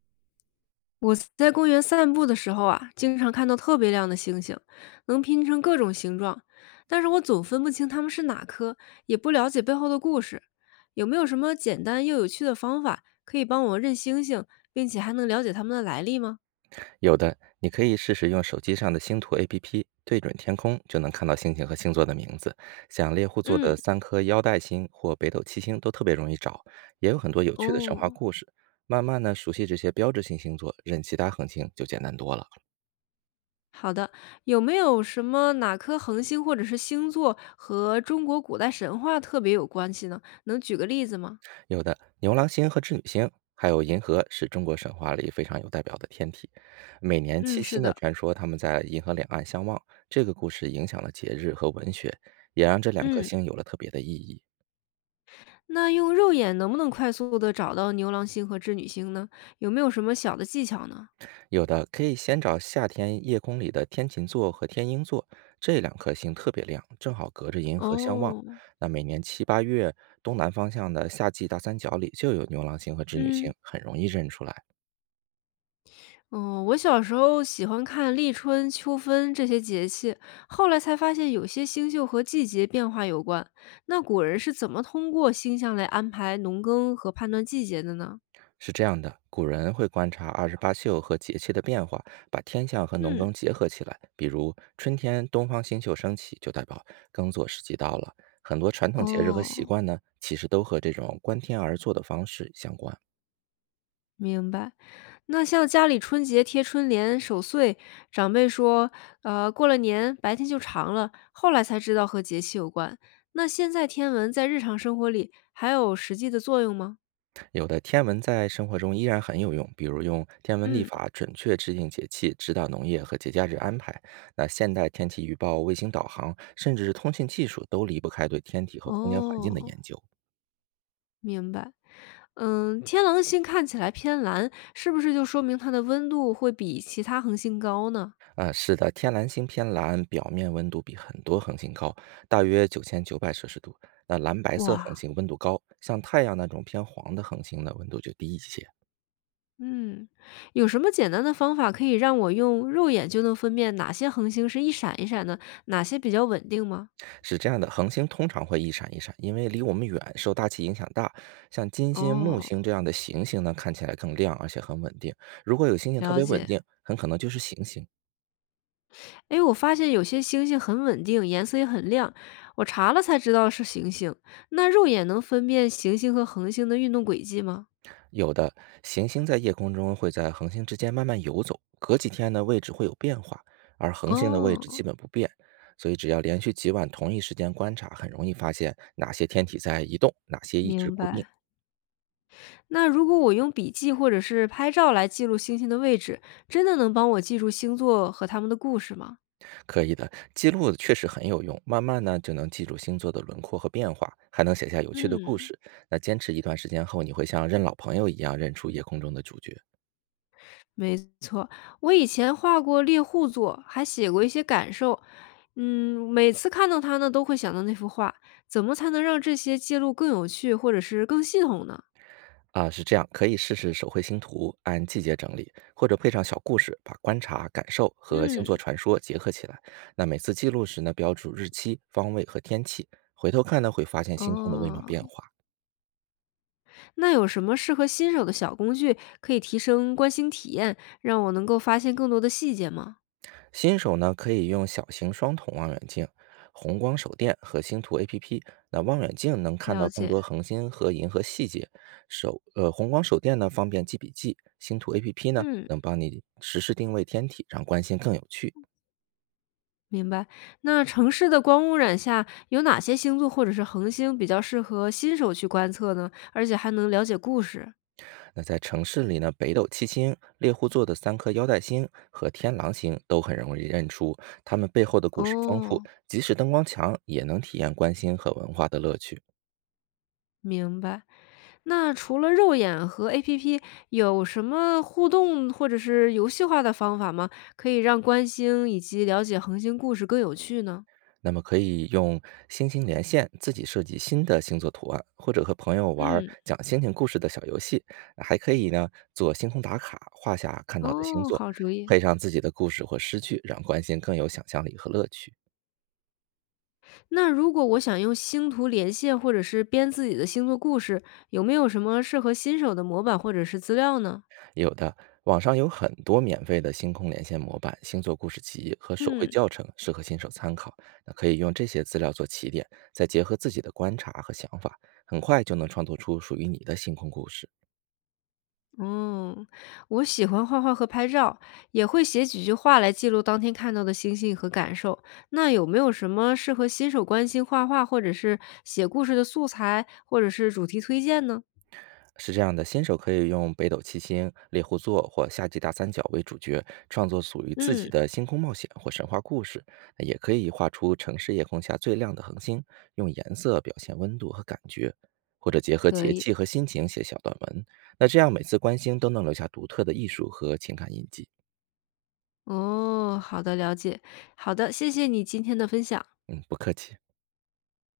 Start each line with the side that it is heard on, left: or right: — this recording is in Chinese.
left: 我在公园散步的时候啊，经常看到特别亮的星星，能拼成各种形状，但是我总分不清它们是哪颗，也不了解背后的故事。有没有什么简单又有趣的方法可以帮我认星星，并且还能了解它们的来历吗？
right: 有的，你可以试试用手机上的星图 APP 对准天空，就能看到星星和星座的名字。像猎户座
left: 嗯，
right: 的三颗腰带星或北斗七星都特别容易找，也有很多有趣的神话
left: 哦，
right: 故事。慢慢呢，熟悉这些标志性星座，认其他恒星就简单多了。
left: 好的。有没有什么哪颗恒星或者是星座和中国古代神话特别有关系呢？能举个例子吗？
right: 有的牛郎星和织女星，还有银河，是中国神话里非常有代表的天体。每年
left: 嗯，
right: 七夕
left: 是
right: 呢，
left: 的。
right: 传说他们在银河两岸相望，这个故事影响了节日和文学，也让这两颗
left: 嗯。
right: 星有了特别的意义。
left: 那用肉眼能不能快速的找到牛郎星和织女星呢？有没有什么小的技巧呢？
right: 有的可以先找夏天夜空里的天琴座和天鹰座，这两颗星特别亮，正好隔着银河相望。
left: 哦，
right: 那每年七八月东南方向的夏季大三角里就有牛郎星和织女
left: 嗯，
right: 星，很容易认出来。
left: 哦，我小时候喜欢看立春、秋分这些节气，后来才发现有些星宿和季节变化有关。那古人是怎么通过星象来安排农耕和判断季节的呢？
right: 是这样的，古人会观察二十八宿和节气的变化，把天象和农
left: 嗯，
right: 耕结合起来。比如春天东方星宿升起，就代表耕作时机到了。很多传统节日和习
left: 哦，
right: 惯呢，其实都和这种观天而作的方式相关。
left: 明白。那像家里春节贴春联、守岁，长辈说，过了年白天就长了，后来才知道和节气有关。那现在天文在日常生活里还有实际的作用吗？
right: 有的天文在生活中依然很有用，比如用天文历
left: 嗯，
right: 法准确制定节气，指导农业和节假日安排。那现代天气预报、卫星导航，甚至是通信技术，都离不开对天体和空间环境的
left: 哦，
right: 研究。
left: 明白。嗯，天狼星看起来偏蓝，是不是就说明它的温度会比其他恒星高呢？
right: 啊，是的，天蓝星偏蓝，表面温度比很多恒星高，大约9900摄氏度。那蓝白色恒
left: 哇，
right: 星温度高，像太阳那种偏黄的恒星呢，温度就低一些。
left: 嗯，有什么简单的方法可以让我用肉眼就能分辨哪些恒星是一闪一闪的，哪些比较稳定吗？
right: 是这样的，恒星通常会一闪一闪，因为离我们远，受大气影响大。像金星、木
left: 哦，
right: 星这样的行星呢，看起来更亮，而且很稳定。如果有星星特
left: 了
right: 别稳
left: 解。
right: 定，很可能就是行星。
left: 哎，我发现有些星星很稳定，颜色也很亮，我查了才知道是行星。那肉眼能分辨行星和恒星的运动轨迹吗？
right: 有的行星在夜空中会在恒星之间慢慢游走，隔几天呢位置会有变化，而恒星的位置
left: 哦，
right: 基本不变。所以只要连续几晚同一时间观察，很容易发现哪些天体在移动，哪些一直
left: 明
right: 固定。
left: 白。那如果我用笔记或者是拍照来记录星星的位置，真的能帮我记住星座和它们的故事吗？
right: 可以的，记录确实很有用。慢慢呢，就能记住星座的轮廓和变化，还能写下有趣的故
left: 嗯。
right: 事。那坚持一段时间后，你会像认老朋友一样认出夜空中的主角。
left: 没错，我以前画过猎户座，还写过一些感受。嗯，每次看到它呢，都会想到那幅画。怎么才能让这些记录更有趣，或者是更系统呢？
right: 啊！是这样，可以试试手绘星图，按季节整理，或者配上小故事，把观察、感受和星
left: 嗯，
right: 座传说结合起来。那每次记录时呢，标注日期、方位和天气，回头看呢，会发现星空的微妙
left: 哦，
right: 变化。
left: 那有什么适合新手的小工具，可以提升观星体验，让我能够发现更多的细节吗？
right: 新手呢可以用小型双筒望远镜、红光手电和星图 APP。那望远镜能看
left: 了
right: 到更多
left: 解，
right: 恒星和银河细节，红光手电呢方便记笔记，星图 APP 呢
left: 嗯，
right: 能帮你实时定位天体，让观星更有趣。
left: 明白。那城市的光污染下，有哪些星座或者是恒星比较适合新手去观测呢？而且还能了解故事？
right: 那在城市里呢，北斗七星、猎户座的三颗腰带星和天狼星都很容易认出，它们背后的故事丰富，
left: 哦。
right: 即使灯光强，也能体验观星和文化的乐趣。
left: 明白。那除了肉眼和 APP，有什么互动或者是游戏化的方法吗？可以让观星以及了解恒星故事更有趣呢？
right: 那么可以用星星连线自己设计新的星座图案，或者和朋友玩儿
left: 嗯，
right: 讲星星故事的小游戏。还可以呢，做星空打卡，画下看到的星
left: 哦，
right: 座，
left: 好主意。
right: 配上自己的故事或诗句，让观星更有想象力和乐趣。
left: 那如果我想用星图连线或者是编自己的星座故事，有没有什么适合新手的模板或者是资料呢？
right: 有的网上有很多免费的星空连线模板、星座故事集和手绘
left: 嗯，
right: 教程，适合新手参考。那可以用这些资料做起点，再结合自己的观察和想法，很快就能创作出属于你的星空故事。
left: 嗯，我喜欢画画和拍照，也会写几句话来记录当天看到的星星和感受。那有没有什么适合新手关心画画或者是写故事的素材，或者是主题推荐呢？
right: 是这样的，新手可以用北斗七星、猎户座或夏季大三角为主角，创作属于自己
left: 嗯，
right: 的星空冒险或神话故事。也可以画出城市夜空下最亮的恒星，用颜色表现温度和感觉，或者结合
left: 可
right: 节
left: 以。
right: 气和心情写小短文。那这样每次观星都能留下独特的艺术和情感印记。
left: 哦，好的，了解。好的，谢谢你今天的分享。
right: 嗯，不客气。